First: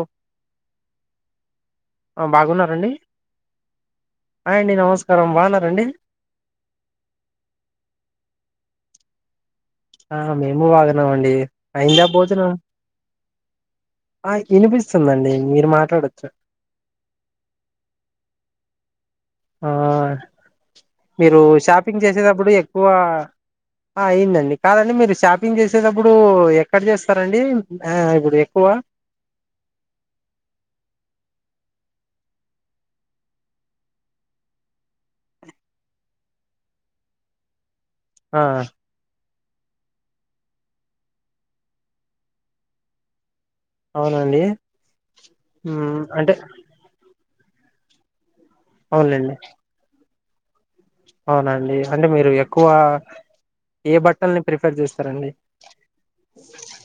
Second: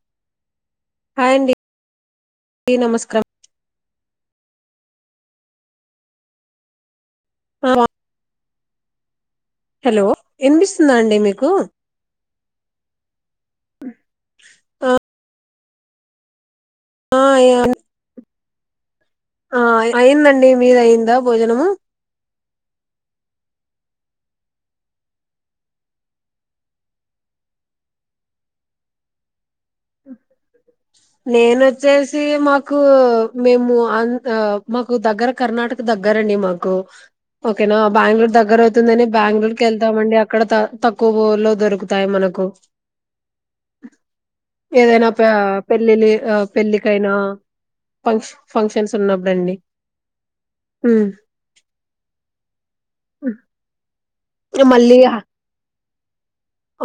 ఒ హాయ్ అండి ఆ బాగున్నారా అండి నమస్కారం హాయ్ అండి నమస్కా స్కారం బాగున్నారా అండి ఆ బాగున్. ఆ మేము బాగున్నాం అండి అయ్యిందా భోజనం ఆ వినిపిస్తోంది అండి మీరు మాట మాట్లాడొచ్చా ఆ అయ్యి అంటే ఆ అయిందండి మీది అయిందా మీరు భోజనము షాపింగ్ చేసేటప్పుడు ఎక్కువ అయ్యింది అండి కదా అండి మీరు షాపింగ్ చేసేటప్పుడు ఎక్కడ చేస్తారు అండి ఆ ఇప్పుడు ఎక్కువ నేను ఒచ్చేసి మాకు మేము అండ ఆ మాకు దగ్గర కర్ణాటక దగ్గర అండి మాకు మాక ఓకే నా బెంగళూరు ఆ దగ్గర అవుతుంది అని బెంగళూరు వెళ్లడం అండి అక్కడ త తక్కువలో దొరుకుతాయి మనకు అవునండి ఏదైనా ప మ్మ్ పెళ్ళిలి అంటే ఆ పెళ్ళికైనా ఫంక్ష ఫంక్షన్స్ ఉన్నప్పు అవునులేండి రండి అవునండి అంటే మీరు ఎక్కువ ఏ బట్టి ప్రిఫర్ మళ్ళీ చేస్తారండి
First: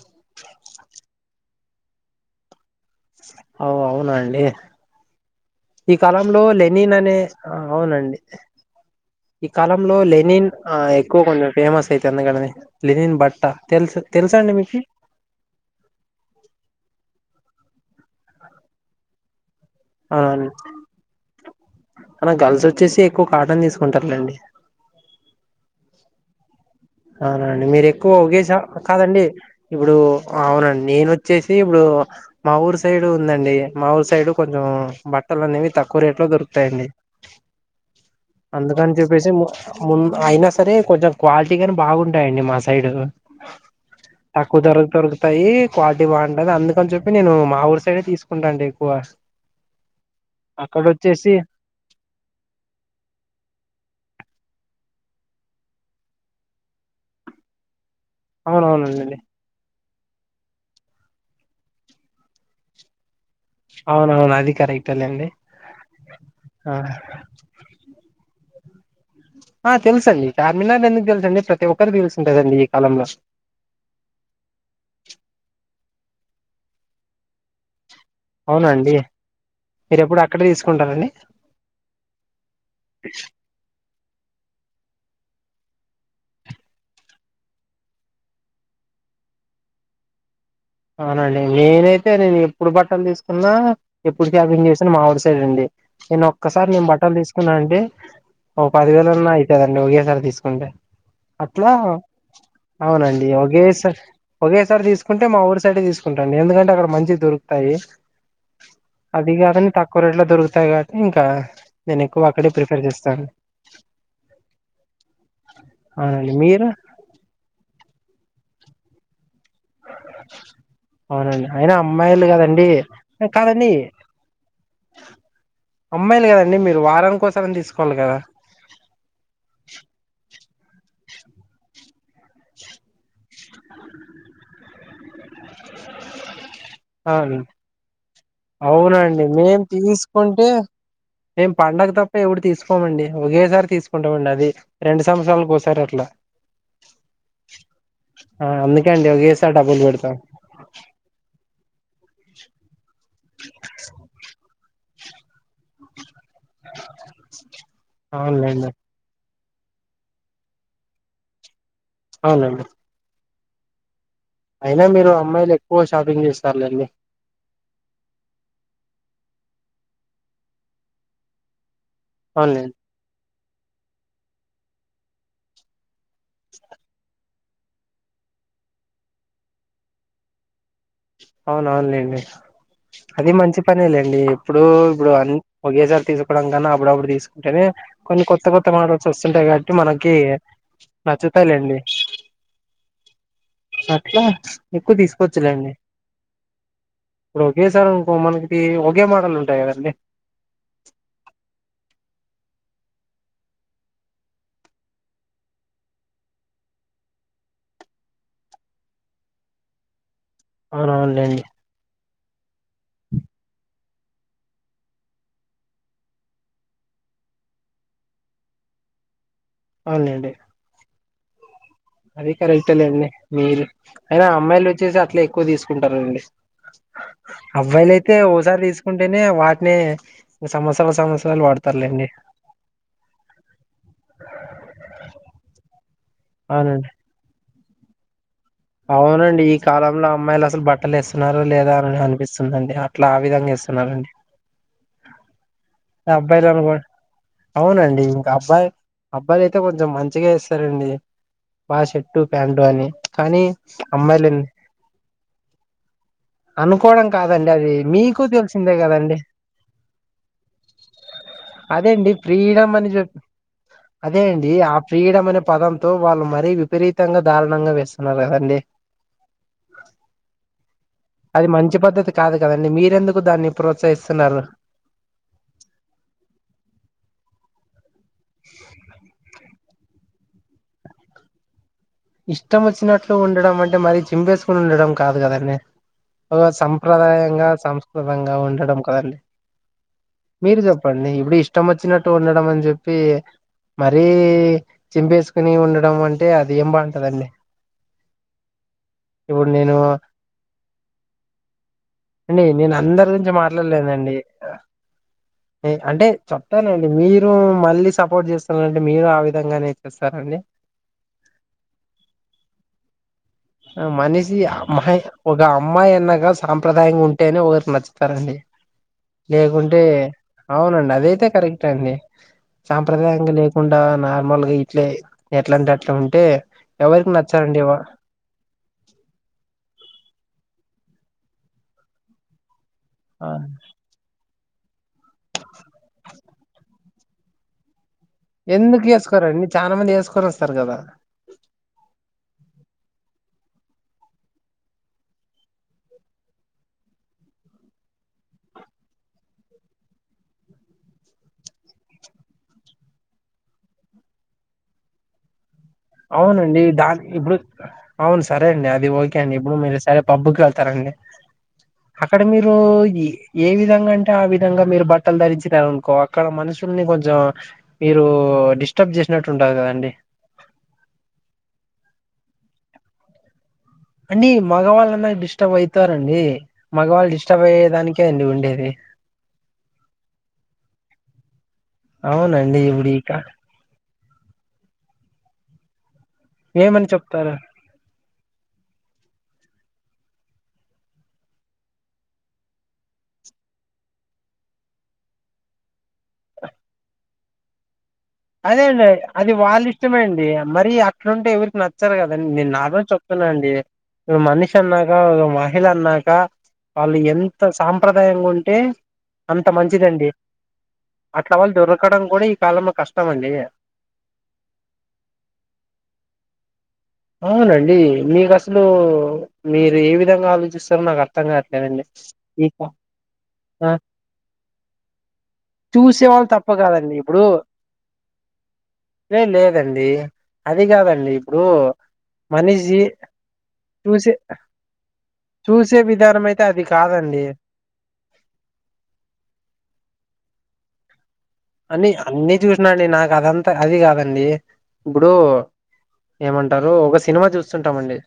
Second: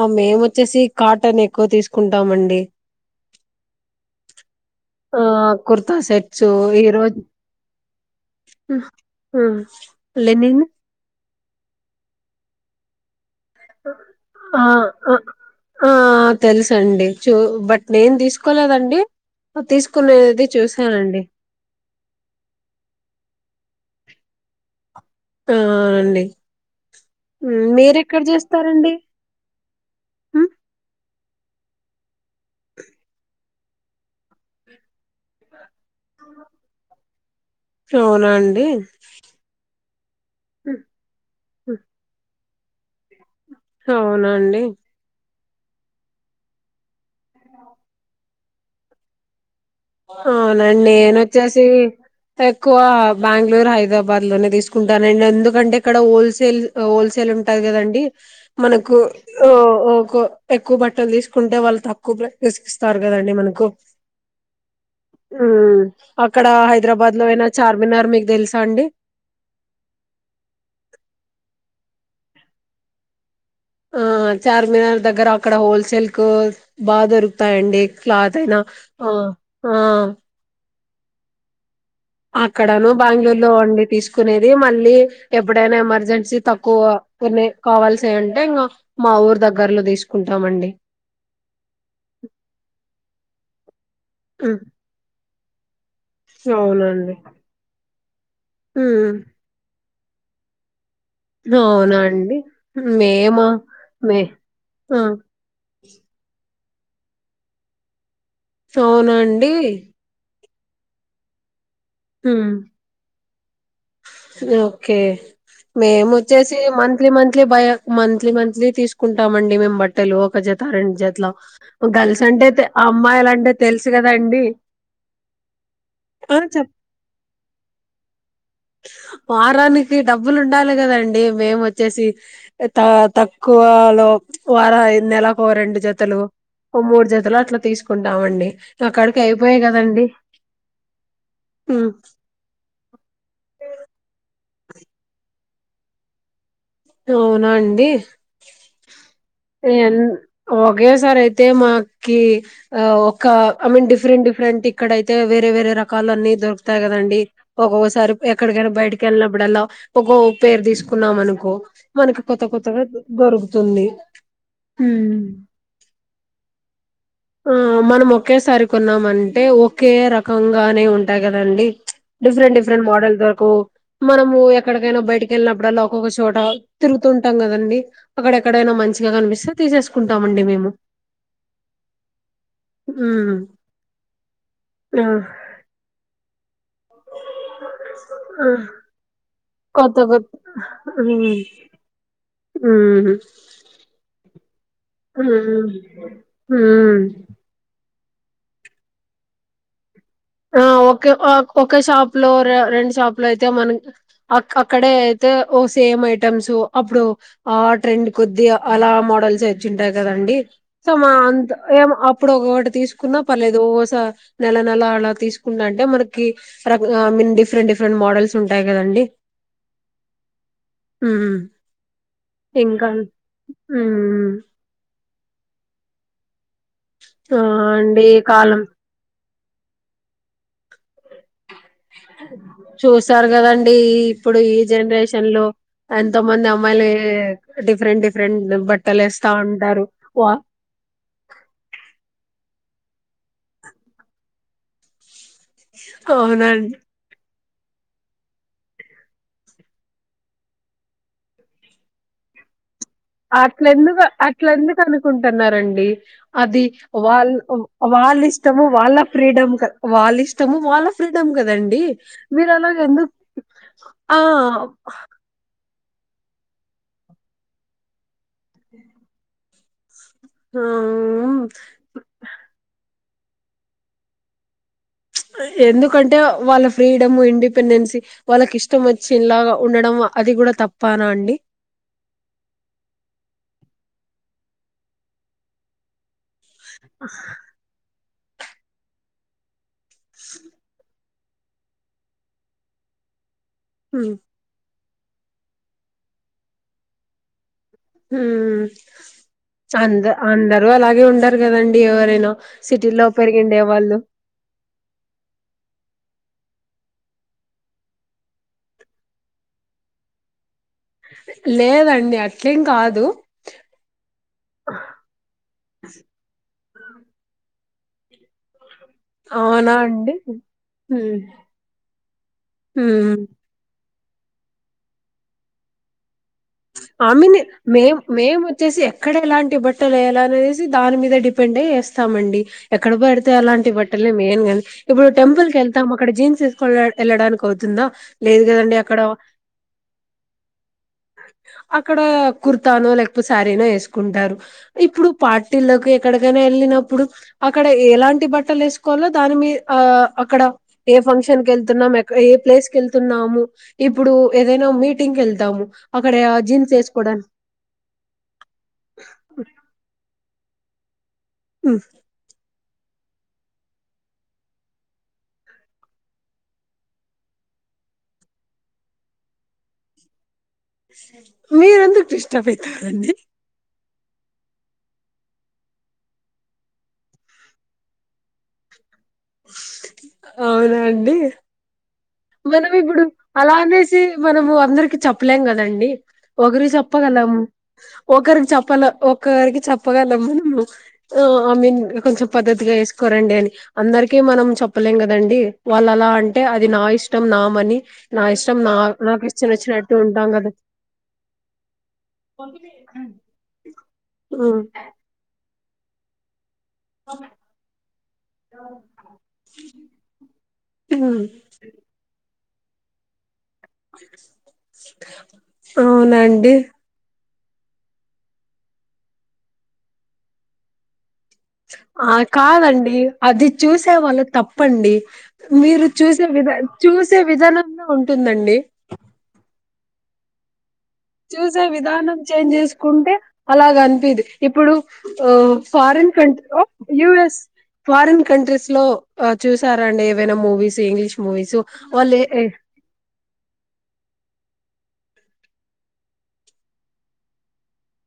ఆ మేము వచ్చేసి కాటన్ ఎ క్కువ తీసుకుంటామండి ఆ అవునండి ఆ కుర్తా ఈ కాలంలో సెట్స్ ఈ లెనిన్ అనే రోజు అవునండి, ఈ హ్మ్. కాలంలో లెనిన్ ఆ ఎక్కువగా కొండం. ఫేమస్ అయితే అందగననే లినిన్ బట్ హ్ ఆ అ ఆ తెలుసండి చూ బట్ నేం తీసుకోలేదండి తీసుకునేది అవున్ చూసానండి అనా గర్ల్స్ వచ్చేసి ఎక్కువ కాటన్ తీసు ఉంటరులేండి ఆ అండి హ్మ్. అవునండి మీరు ఎక్కువ మీరెక్కడ ఉగేస చేస్తారండి కాదండి ఇప్పుడు హ్మ్. అవునండి నేను చ్చేసి ఇప్పుడు మా ఊరు సైడ్ ఉందండి మా ఊరు సైడు కొంచెం బట్టలు అనేవి తక్కువ రేట్ లో దొరుకుతాయండి అవునా అండి అందుకని చెప్పేసి ము ముంద్ అయినా సరే హ్మ్. కొంచెం క్వాలి తి గాని బాగుంటాయండి మాస్ సైడు అవునండి తాయి క్వాలిటీ బావుంటది అందుకని చెప్పి నేను మా ఊరు సైడే తీసుకుంటా అండి ఎక్కువ అవునండి అక్కడ వచ్చేసి నేనొచ్చేసి ఎక్కువ బ్యాంగ్ళూరు హైదరాబాద్ లోనే తీసు కుంటానండి ఎందుకంటే ఇక్కడ హోల్సేల్ హోల్సేల్ ఉంటాది కదండి మనకు అవునవునండి ఈ ఉమ్ క్కు ఎక్కువ బట్టలు తీసుకుంటే వాళ్ళు తక్కువ ధ ప్ర [unintelligible] ఇస్తారు కదండి మన అవునవునం ఉమ్ అక్కడ ఆ హైదరాబాద్ లో అయినా చార్మినార్ మీకు తెలుసు టండి ఆ తెలుసండి చార్మినార్ ఎందుకు తెలుసండి ప్రతి ఒక్కరి తెలుసుంటదండి ఈ కాలంలో ఆ చార్మినార్ దగ్గర అక్కడ హోల్సేల్ కు బా దొరుకుతాయండి క్లాతయినా ఉ ఉ కుంటారండి అక్కడను బెంగళూరు లో అండి తీస్ కునేది మళ్ళీ ఎప్పుడైనా ఎమర్జెన్సీ తక్కువ కొనే కావాల్సి ఉంటే ఇంకా మా ఊర్ దగ్గరలో తీసుకుం అవునండి నేనైతే నేను ఎప్పుడు బట్టలు తీసు కున్నా ఎప్పుడు హ్మ్ షాపింగ్ చేసినా మా [inaudible] పే నండి నేను ఒక్కసారి నేను అవునండి బట్టలు తీసుకున్నా అంటే ఓ పది హ్మ్. వేలన్నా అవుతుందండి సారి తీసుకుంటే అట్లా అవునా అండి అవునండి మేమా ఒకేసారి మే ఒకేసారి ఆ తీసుకుంటే మా ఊరు సైడు తీసుకుంటాండి ఎందుకంటే అక్కడ మంచివి దొరుకుతాయి అదీ అవునండి గాకున్ తక్కువ రేట్లో దొరుకు త్తాయ్ కాబట్టి ఇంక నేను ఎక్కువ అక్కడే ప్రిఫర్ చేస్తాను ఓకే అవునండి మేమొచ్చేసి మీరు మంత్లీ మంత్లీ భయ మంత్లీ మంత్లీ తీసుకుంట ాడి మేము బట్టలు ఒక జత రెండు జతలో అవునండి అయినా గర్ల్స్ అమ్మాయిలు అంటే కదండి అమ్మాయిలు అంటే కాదండి తెలుసు కదాండి అమ్మాయిలు ఆ కదండి చే మీరు వారానికి కోసారని తీసుకోవాలి కదా వారానికి డబ్బులు ఉండాలి కదండి మేము వచ్చేసి త తక్కువలో వారయి నెలకు ఓ రెండు జతలు ఓ మూడు అ జతలు అండి అట్లా తీసుకుంటామండి అక్కడికి అవునండి అయిపోయాయి మేం కదండి తీసుకుంటే మేం పండగ ఉమ్, తప్ప ఎప్పుడు తీసుకోమండి ఒకేసారి తీసుకుంటామండి అది రెండు సంవత్సరాల ఒకసారి అట్లా అవునా అండి ఆ అందుకే అండి ఒకేసారి డబ్బులు ఎన్ పెడతాం ఒకేసారి అయితే మా ఒకే ఒక ఐ మీన్ డిఫరెంట్ డిఫరెంట్ ఇక్కడైతే వేరే వేరే రకాల అన్ని దొరుకుతాయి కదండి ఒక్కొక్కసారి అవునులేండి ఎక్కడికైనా బయటకిళ్ళిన అప్పుడు ఇప్పుడల్లా ఒకో పేర్ తీసుకున్నాం అనుకో మనకి కొత్త అవునండి కొత్తగా దొరుకు స్తుంది అయినా మీరు అమ్మాయిలు ఎక్కువ షాపింగ్ చేస్తారులేండి ఆ మనం ఒకేసారి కొన్నామంటే ఒకే రకంగానే ఉంటాయి కదండి డిఫరెట్ అవునులేండి డిఫరెట్ మోడల్స్ ఓ మనము ఎక్కడికైనా బయటికి వెళ్ళినప్పుడలా ఒక చోట తిరుగుతు వెళ్తాం కదండి అక్కడ ఎక్కడైనా మంచి కనిపిస్తే తీసేసుకుంటామండి మేము అవున అవునులేండి అది మ్మ్ మంచి పని లేండి ఎప్పుడు ఆ ఇప్పుడు అన్ని ఒకేసారి తీసుకు [unintelligible] ఇప్పుడప్పుడు తీసుకుంటేనే కొన్ని కొత్త ఆ కొత్త మడల్స్ వస్తా ఉన్నంటాయి కాబట్టి కొత్త మనకి కొత్త మ్మ్ నచ్చుతాయిలేండి మ్మ్ అట్లా ఎక్కువ తీసుకొవచ్చు లేండి హు ఇ మనకి ఒకే మోడల్ ఉంటాయి కదండి ఆ ఒకే ఒక షాప్ లో రెండు షాపు లో అయితే మన అక్కడే అయితే ఓ సేమ్ ఐటమ్స్ అప్పుడు ఆ ట్రెండ్ కొద్దీ అలా మోడల్స్ తెచ్చింటాయి కదా అండి సో అవునవునులేండి [unintelligible] అప్పుడు ఒకటి తీసుకున్నా పర్లేదు ఒకసారి నెల నెల ఆ తీసుకుంట అంటే మనకి ప్రబ్ ఆ మీన్ డిఫరెంట్ డిఫరెంట్ మోడల్స్ ఉంటాయి కదండి అవునండి ఊ అది కరెక్టేలేండి మీరు అయినా హ్మ్. అమ్మాయిలు వచ్చేసి అట్లా ఎక్కువ తీసుకో కుంటరండి ఆ అబ్బాయిలు అండి అయితే కాలం ఓసారి తీసుకుంటే ఇగ వాటినె సమత్సరం సమత్సరానికి వాడు చూసారు కదండి ఇప్పుడు ఈ జనరేషన్ లో ఎంత మంది అవునండి అమ్మాయిలే డిఫెరెంట్ డిఫ్ అవునండి ఈ కాలంలో వా అమ్మాయిలు అసలు బట్టలు ఏస్తున్నారో లేదో అనడ అనిపిస్తుందండి అట్లా ఆ విధంగా ఏస్తున్నారండి అవునండి అవునండి ఇంక అబ్బాయి అబ్బాయిలు అయితే కొంచెం మంచిగా ఏస్తారండి వా షర్టు ప్యాంటు అని కానీ అట్ల ఎందుకు అమ్మాయిలు అట్ల ఎందుకు అనుకుంటున్నరండి అది అనుకోవడం వాళ్ళ కాదండి అది వాళ్ళ మీకు ఇష్టము తెలిసిందే వాళ్ళ కదండి ఫ్రీడం వాళ్ళ ఇష్టము వాళ్ళ ఫ్రీడమ్ కదండి అదేండి మీరు ఫ్రీడమ్ అలాగ అని ఎందుకు చెప్ ఆ అదే అండి ఆ ఫ్రీడమ్ అనే పదంతో వాళ్ళు మరీ విపరీతంగా దారుణంగా వేస్తున్నారు కదా అండి [inaudible] హ్మ్. అది మంచి పద్దతి కాదు కదండి మీరెందుకు దాన్ని ప్రోత్సహిస్తున్నారు ప్చ్ ఎందుకంటే వాళ్ళ ఫ్రీడమ్ ఇండిపెండెన్సి వాళ్ళకి ఇష్టం వచ్చిన్ లాగా ఉండడం అది కూడా తప్పనా అండి ఇష్టం వచ్చినట్లు ఉండడం అంటే మరీ చింపేసుకుని ఉండడం కాదు కదండీ ఒ సంప్రదాయంగా సంస్ విధంగా ఉండడం కదండి మీరుజప్పండి ఇప్పుడు ఇష్టం అచ్చినట్టు ఉండడం అని జెప్పి మరీ హ్మ్. చింపేసుకుని ఉండడం అంటే అది ఏం బం కదండీ ఊ అంద అందరూ అలాగే ఉండారు కదండి ఎవరైనా అండి నేను సిటీల్లో అందరి గురించి పెరిగిండే వాళ్ళు మాట్లాడలేనండి ఏ అంటే చెప్తానండి మీరు మళ్ళీ సపోర్ట్ చేస్తన్నంటే మీరు ఆ విధంగానే చేస్తారండి లేదండి అట్లేం కాదు మనేషి అమ్మాయ్ ఒకఅమ్మాయ్ అన్నగా సా సాప్రదాయంగా ఉంటేనే ఒకరు నచ్చుతారండి. అవునా లేకుంటే అండి అవునండి హ్మ్. అదైతే కరెక్ట్ అండి హ్మ్. సాంప్రదాయంగా లేకుండా నార్మల్గా ఇట్లే ఎట్లాంట అట్ల ఉంటే ఆ ఎవరికి మీన్ నచ్చారండి మే మేము వచ్చేసి ఎక్కడ ఎలాంటి బట్టలు వేయాల అనేది దాని మీద డిపెండ్ అయేస్తామండి ఎక్కడ పడితే అలాంటి బట్టలే మెయిన్గా ఇప్పుడు టెంపుల్ కి వెళ్తాం అక్కడ జీన్స్ వేసుక వెళ్ళడానికి అవుతుందా లేదు కదండి ఎందుకు అక్కడ వేసుకోరండి చాలా మంది వేసుకొని వస్తారు కదా అక్కడ కుర్తానో లేకపోతే శారీనో వేసుకుంటారు. ఇప్పుడు పార్టీలకు ఎక్కడికైనా వెళ్ళినప్పుడు అక్కడ ఎలాంటి బట్టలు వేసుకోవాలో దాని మీ ఆ అక్కడ ఏ ఫంక్షన్ కి వెళ్తున్నాము ఏ ప్లేస్ కి వెళ్తున్నాము ఇప్పుడు ఏదైనా మీటింగ్ వెళ్తాము. అక్కడ అవునండి జీన్స్ దాని వేసుకోవడానికి ఇప్పుడు అవును సరే అండి అది ఓకే అండి ఇప్పుడు మీరు సరే పబ్బుకి వెల్త్ సరెండి అక్కడ మీరు ఏ ఏ విధంగా అంటే ఆ విధంగా మీరు బట్టలు ధరించినారు అనుకో అక్కడ మనుషుల్ని కొంచెం మీరు డిస్టర్బ్ చేసినట్టు ఉంటాది కదండి మీరెందుకు డిస్టర్బ్ అవుతారండి అండి మగవాళ్ళన్న డిస్టర్బ్ అయితారండి మగవాళ్ళు డిస్టర్బ్ అయ్యే దానికే అండి ఉండేది అవునా అండి అవునండి మనం ఇప్పుడు ఇక అలా అనే చి మనము అందరికి చెప్పలేం కదండి. ఒకరికి ఏమని చెప్తారు చెప్పగలము ఒకరికి చెప్పలే ఒక ఒక్కరికి చెప్పగలం మనము ఐ మీన్ కొంచెం పద్ధతిగా వేసుకోరండి అని అందరికీ మనం చెప్పలేం కదండి వాళ్ళ అలా అంటే అది నా ఇష్టం నామని అదే అండి అది వాళ్ళ ఇష్టమేండి ఉంటాం కదా మరీ అక్కడంటే ఎవరికి నచ్చారు కదండి నేను నాగురించి చెప్తున్నానండి మనిషి ఉమ్, అన్నాక ఒక మిలాన్నాక వాళ్ళు ఎంత సాంప్రదాయంగా ఉంటే అంత మంచిదండి ఉమ్, అట్లా వాళ్ళు దొరకడం కూడా కాలమ కష్ట కష్టమండి అవునండి అవునండి మీకు అసలు మీరు ఏ విధంగా ఆలోచిస్తారు నాకు అర్థ ఆ కాదండి అది ఆ చూసే వాళ్ళు తప్పండి మీరు చూసే వాళ్ళు తప్ప విధానం కాదండి చూసే ఇప్పుడు విధానంలో ఉంటుందండి లెండి ఆ అది కాదండి ఇప్పుడు చూసే విధానం చేంజ్ మనిషి చేసుకుంటే చూసే అలాగనిపిదు ఇప్పుడు చూసే ఫారిన్ విధానం అయితే అది కంట్రీస్ కాదండి అని యూరస్ ఫారిన్ కంట్రీస్ లో చూసారండి ఏవైనా మూవీస్ ఇంగ్లీష్ మూవీస్ అన్ని వాళ్ళు అన్నీ చూసినాండి నాకు అదంతా అది కాదు అండి ఇప్పుడు ఏమంటారు ఒక సినిమా చూస్తుంటామండి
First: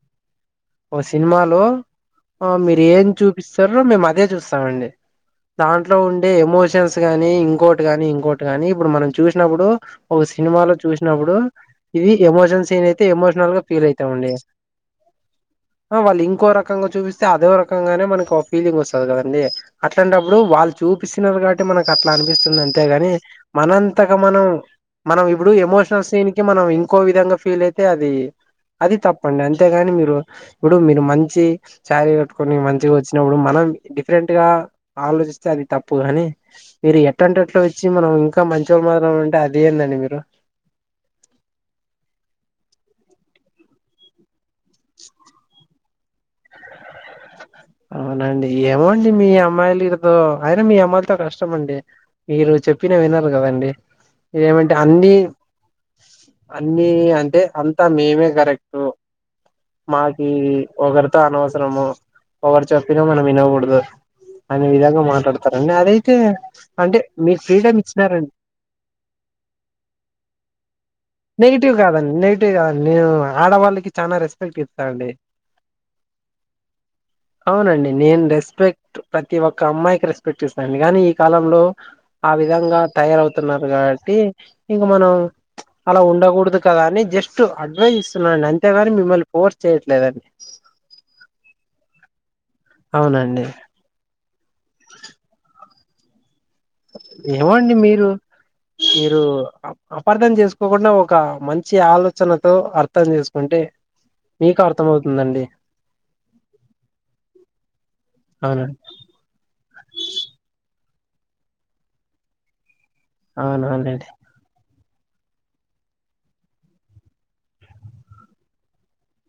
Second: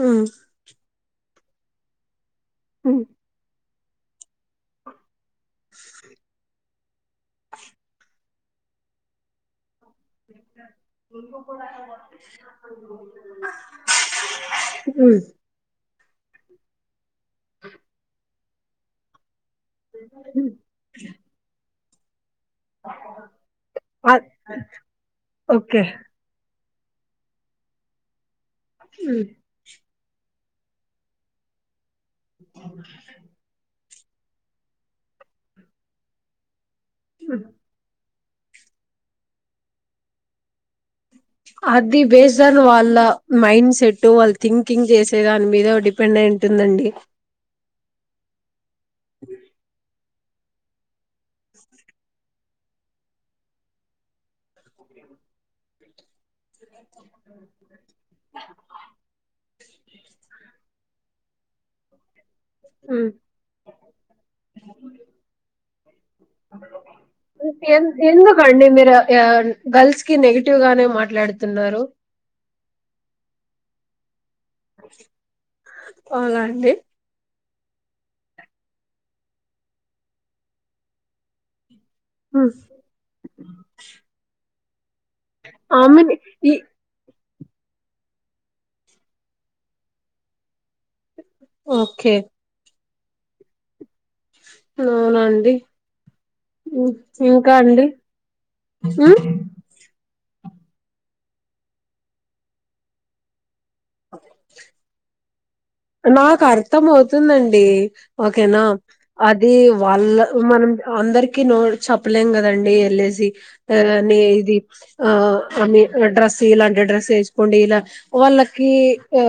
మ్మ్ ఒక సినిమాలో ఆ మీరు ఏం చూపిస్ తరు మేము అదే చూస్తామండి దాంట్లో ఉండే ఎమోషన్స్ ట్ కానీం ఇంకోటిగాని ఇంకోటి ని ఇప్పుడు మనం చూసినప్పుడు ఒక సినిమాలో చూసినప్పుడు ఇది ఎమోషన్ సీన్ అయితే ఎమోషనల్ గా ఫీల్ అయితామండి ఉ వాళ్ళు ఇంకో రకంగా చూపిస్త అదే రకంగానే మనకి ఫీలింగ్ వస్తుంది కదండి అట్లాంటప్పుడు వాళ్ళు చూపిస్తున్నారు కాబట్టి మనకు కట్లా అంతేగాని మనంతక మనం మనం ఇప్పుడు ఓకే ఎమోషనల్ సీన్ కి మనం ఒకో విధంగా ఫీల్ అయితే అది అది తప్పండి అంతేగాని మీరు ఇప్పుడు మీరు మంచి సారీ కట్టుకొని మంచిగా వచ్చినప్పుడు మనం డిఫరెంట్ గా ఆలోచిస్తే అది తప్పు కాగాని మీరు ఎట్ంటే ఎట్లా వచ్చి మనం ఇంకా మంచోళ్ళ మాత్రం ఉంటే అది ఏందండి మీరు అది బేస్డ్ అని వాళ్ళ మైండ్ సెట్ వాళ్ళ థింకింగ్ చేసే దాని మీద డిపెండ్ అంటుందండి అవునండి ఏమోండి మీ అమ్మాయిలు తో అయిన మీ అమ్మాయిలతో కష్టం అండి మీరు చెప్పినా వినరు కదండి ఇదమంటే అన్ని అన్ని అంటే అంతా మేమే కరెక్ట్ మాకి ఒకరితో అనవసరము ఎవరు చెప్పినా మనం వినకూడదు అనే విధంగా మాట్లాడతారు అన్న అదే ఇచ్చినారండి ఎందుకండి మీరు గర్ల్స్ కి నెగిటివ్ గానే మాట్ నెగిటివ్ కాదండి నెగిటివ్ కాదండి నేను ఆడవాళ్ళకి చాలా రెస్పెక్ట్ ఇస్తాండి అవునా అండి అవునండి నేను రెస్పెక్ట్ ప్రతి ఒక్క అమ్మాయికి రెస్పెక్ట్ ఇస్తానుండి కానీ ఈ కాలంలో ఆ విధంగా తయారవుతున్నారు కాబట్టి ఇగ మనం అలా ఆమెని ఉండకూడదు కదా అని జస్ట్ స్ట్ అడ్వైస్ ఇస్తున్నాండి అంతేగాని మిమ్మల్ని ఫోర్స్ చేయట్లేదండి ఓకే అవునండి అవునండి ఏమో అండి మీరు ఉమ్, మీరు అపార్థం చేసు కోకుండా ఒక మంచి ఆలోచనతో అర్థం చేసుకుంటే మీకు అర్థం అవుతుందండి నాకు అర్థం అవుతుందండి ఓకేనా అవునండి అది వాళ్ళ మనం అందరికి నో చెప్పలేం కదండి ఎల్లేసి అవున అయినా అవునండి నీది ఆ డ్రెస్ ఇలాంటి డ్రెస్ యేసుకోండి ఇలా వాళ్ళకి ఆ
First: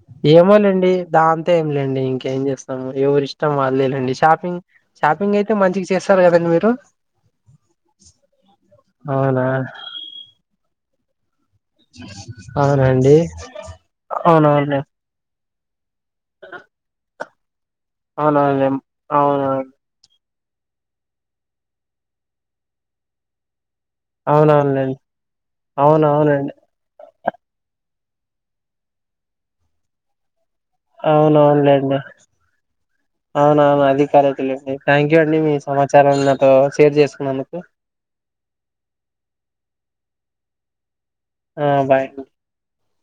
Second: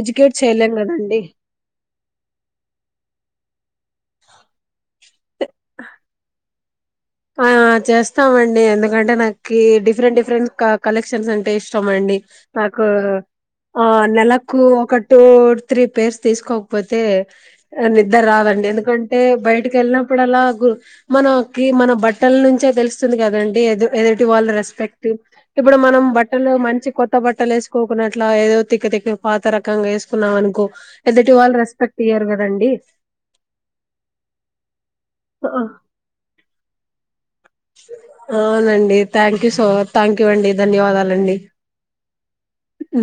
ఎడ్యుకేట్ చేయలేం ఏమోలేండి కదండి దాంతో ఏమి లేండి ఇంక ఏం చేస్తాము ఎవరి ఇష్టం వాళ్ళేలేండి షాపింగ్ షాపి పింగ్ అయితే మంచిగ చేస్తారు కదండి మీరు ఆ చేస్తామండి ఎందుకంటే అవునా నాకి డిఫరెంట్ డిఫరెంట్ కా కలెక్షన్స్ అ ఇష్టం అండి నాకు అవునండి ఆ నెలకు అవునవునులే ఒకటీ త్రీ పేర్స్ తీసుకోకపోతే నిదర్ రాదండి అవునవునులే ఎందుకంటే అవునవును బయటికి యెళ్ళినప్పుడు అలా మనకి మన బట్టల నుంచే తెలుస్తుంది కదండి అద ఏదుటి వాళ్ళ అవునవునులేండి రెస్పెక్ట్ ఇప్పుడు మనం బట్టలో అవునవునండి మంచి కొత్త కొత్త బట్టలు యేసుకోకున్నట్లా ఏదో తిక్క తక్క పాత రకంగా యేసుకున్నాం అనుకో ఎదుటి వాళ్ళు అవునవునులేండి రెస్పెక్ట్ ఇయ్యరు కదండి అవును అవును అధికరెక్టేలేండి థ్యాంక్ యూ అండి ఆ, మీ సమాచారం నాతో షేర్ చేసుకున్నందు అవునండి thank you so much thank you అండి ధన్యవాదాలు ఆ బాయ్ అ